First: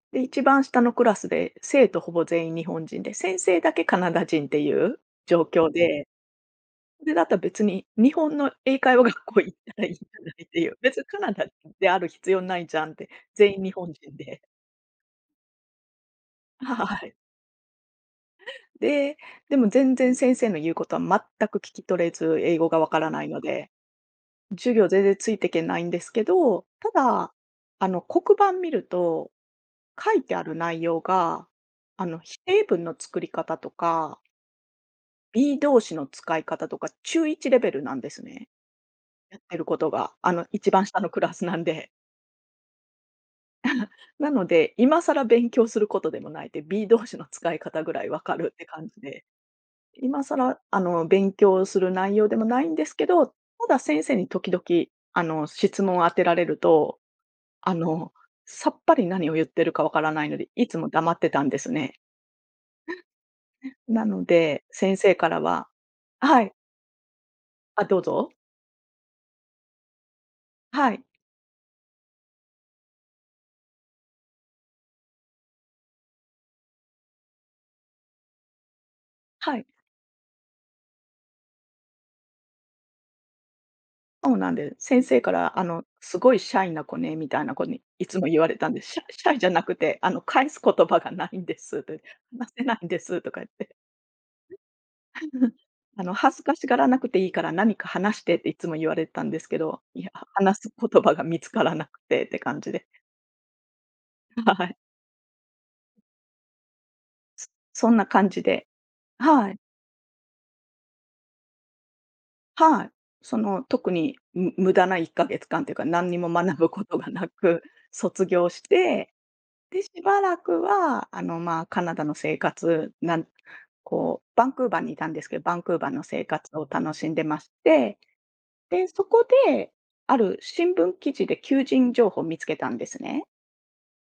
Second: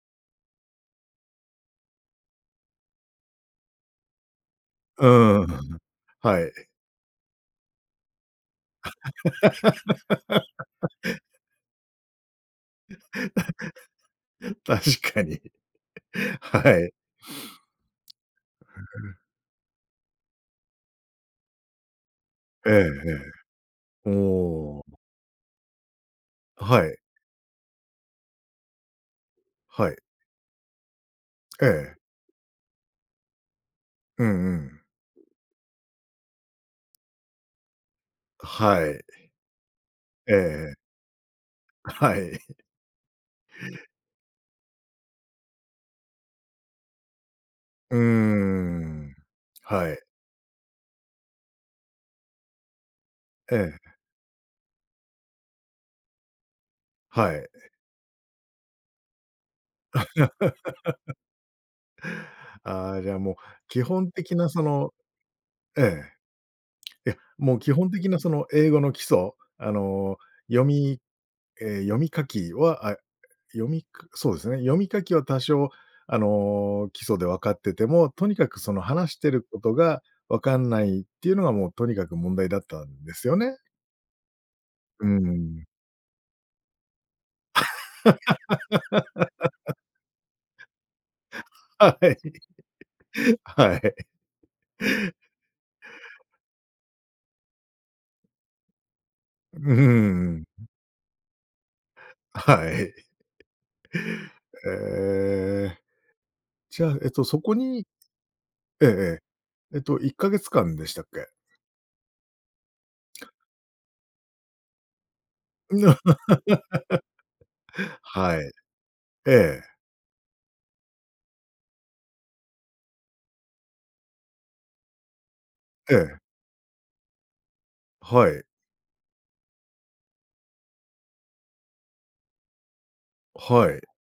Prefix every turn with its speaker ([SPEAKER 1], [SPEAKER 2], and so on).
[SPEAKER 1] で、一番下のクラスで、生徒ほぼ全員日本人で、先生だけカナダ人っていう
[SPEAKER 2] うん
[SPEAKER 1] 状
[SPEAKER 2] うんう
[SPEAKER 1] 況
[SPEAKER 2] ん、
[SPEAKER 1] で。
[SPEAKER 2] はい。
[SPEAKER 1] で、だったら別に、日本の英会話学校行ったらいいんじゃないって言う。別にカナダである必要ないじゃんって。全員日本人で。
[SPEAKER 2] 確かに。
[SPEAKER 1] は
[SPEAKER 2] は
[SPEAKER 1] は
[SPEAKER 2] い。
[SPEAKER 1] ははい。
[SPEAKER 2] へえ。
[SPEAKER 1] で、でも全然先生の言う事は全く聞き取れず。英語
[SPEAKER 2] ええ
[SPEAKER 1] が分から
[SPEAKER 2] ええ。
[SPEAKER 1] ないので。
[SPEAKER 2] ほ
[SPEAKER 1] 授
[SPEAKER 2] お。
[SPEAKER 1] 業全然ついてけないんですけ
[SPEAKER 2] あ、
[SPEAKER 1] ど、
[SPEAKER 2] は
[SPEAKER 1] た
[SPEAKER 2] い。
[SPEAKER 1] だ、あの、黒板見ると
[SPEAKER 2] はい。
[SPEAKER 1] 書いてある内容が、
[SPEAKER 2] ええ。
[SPEAKER 1] あの、否定文の作り方とか
[SPEAKER 2] うんうん。
[SPEAKER 1] Be 動詞の使い方とか、中1レベルなんです
[SPEAKER 2] あ、
[SPEAKER 1] ね。
[SPEAKER 2] はい。
[SPEAKER 1] やってる事が。あ
[SPEAKER 2] ええ
[SPEAKER 1] の、
[SPEAKER 2] え
[SPEAKER 1] 一
[SPEAKER 2] え。
[SPEAKER 1] 番下のクラスなんで。
[SPEAKER 2] あ、はい。
[SPEAKER 1] なので、今更勉強する事でもない。で、Be 動詞の使い方ぐ
[SPEAKER 2] うー
[SPEAKER 1] らい分かるって感じ
[SPEAKER 2] ん。
[SPEAKER 1] で。
[SPEAKER 2] はい。
[SPEAKER 1] 今更、あの、勉強する内容でもないんですけど、た
[SPEAKER 2] え
[SPEAKER 1] だ
[SPEAKER 2] え。
[SPEAKER 1] 先生に時々、あの、質問を当てられると、
[SPEAKER 2] はい。
[SPEAKER 1] あの、さっぱり何を言ってるか分からないので、いつも黙 ってたんですね。
[SPEAKER 2] ああ、じゃあ、もう、基
[SPEAKER 1] な
[SPEAKER 2] 本
[SPEAKER 1] の
[SPEAKER 2] 的なそ
[SPEAKER 1] で、
[SPEAKER 2] の
[SPEAKER 1] 先生からは
[SPEAKER 2] え
[SPEAKER 1] はい。
[SPEAKER 2] え。いや、もう基
[SPEAKER 1] あ、
[SPEAKER 2] 本
[SPEAKER 1] どう
[SPEAKER 2] 的な、そ
[SPEAKER 1] ぞ。
[SPEAKER 2] の英語の基礎、あの、読
[SPEAKER 1] は
[SPEAKER 2] み
[SPEAKER 1] い。
[SPEAKER 2] ええ、読み書きは、あ、読みかそうですね、読み書きは多少、あの、基礎で分かってても、とにかく、その話してる
[SPEAKER 1] はい。
[SPEAKER 2] 事が分かんないって言うのが、もう、とにかく問題だったんですよね？
[SPEAKER 1] そうなんです。先
[SPEAKER 2] うー
[SPEAKER 1] 生から、あ
[SPEAKER 2] ん。
[SPEAKER 1] の、凄いシャイな子ね、みたいな子にいつも言われたんで。シャシャイじゃなく て、あの、返す言葉がないんです
[SPEAKER 2] は
[SPEAKER 1] で、
[SPEAKER 2] い。
[SPEAKER 1] 話せないんですと か言って。
[SPEAKER 2] はい。
[SPEAKER 1] あの恥ずかしがらなくていいから何か話してって、いつも言われたんですけ
[SPEAKER 2] う
[SPEAKER 1] ど。いや、
[SPEAKER 2] ー
[SPEAKER 1] 話
[SPEAKER 2] ん。
[SPEAKER 1] す言葉が見つからなくてって
[SPEAKER 2] あ、
[SPEAKER 1] 感
[SPEAKER 2] は
[SPEAKER 1] じで。
[SPEAKER 2] い。
[SPEAKER 1] はははい。
[SPEAKER 2] ええ。じゃあ、えっと、そこに
[SPEAKER 1] そんな感じで。
[SPEAKER 2] えええ
[SPEAKER 1] はい。
[SPEAKER 2] え。えっと、1か月間でしたっけ？
[SPEAKER 1] はい。その、特に、む無駄な1か月間と言うか、何にも学ぶことがなく 卒
[SPEAKER 2] は
[SPEAKER 1] 業
[SPEAKER 2] い。
[SPEAKER 1] して。
[SPEAKER 2] ええ。
[SPEAKER 1] で、しばらくは、あの、ま、カナダの生活、なんこう、バンクーバーにいたんですけど、バンクーバー
[SPEAKER 2] え
[SPEAKER 1] の
[SPEAKER 2] え。
[SPEAKER 1] 生活を楽しんでまして。
[SPEAKER 2] はい。
[SPEAKER 1] で、そこで、ある新聞記事で求人情報見つけたんですね。
[SPEAKER 2] はい。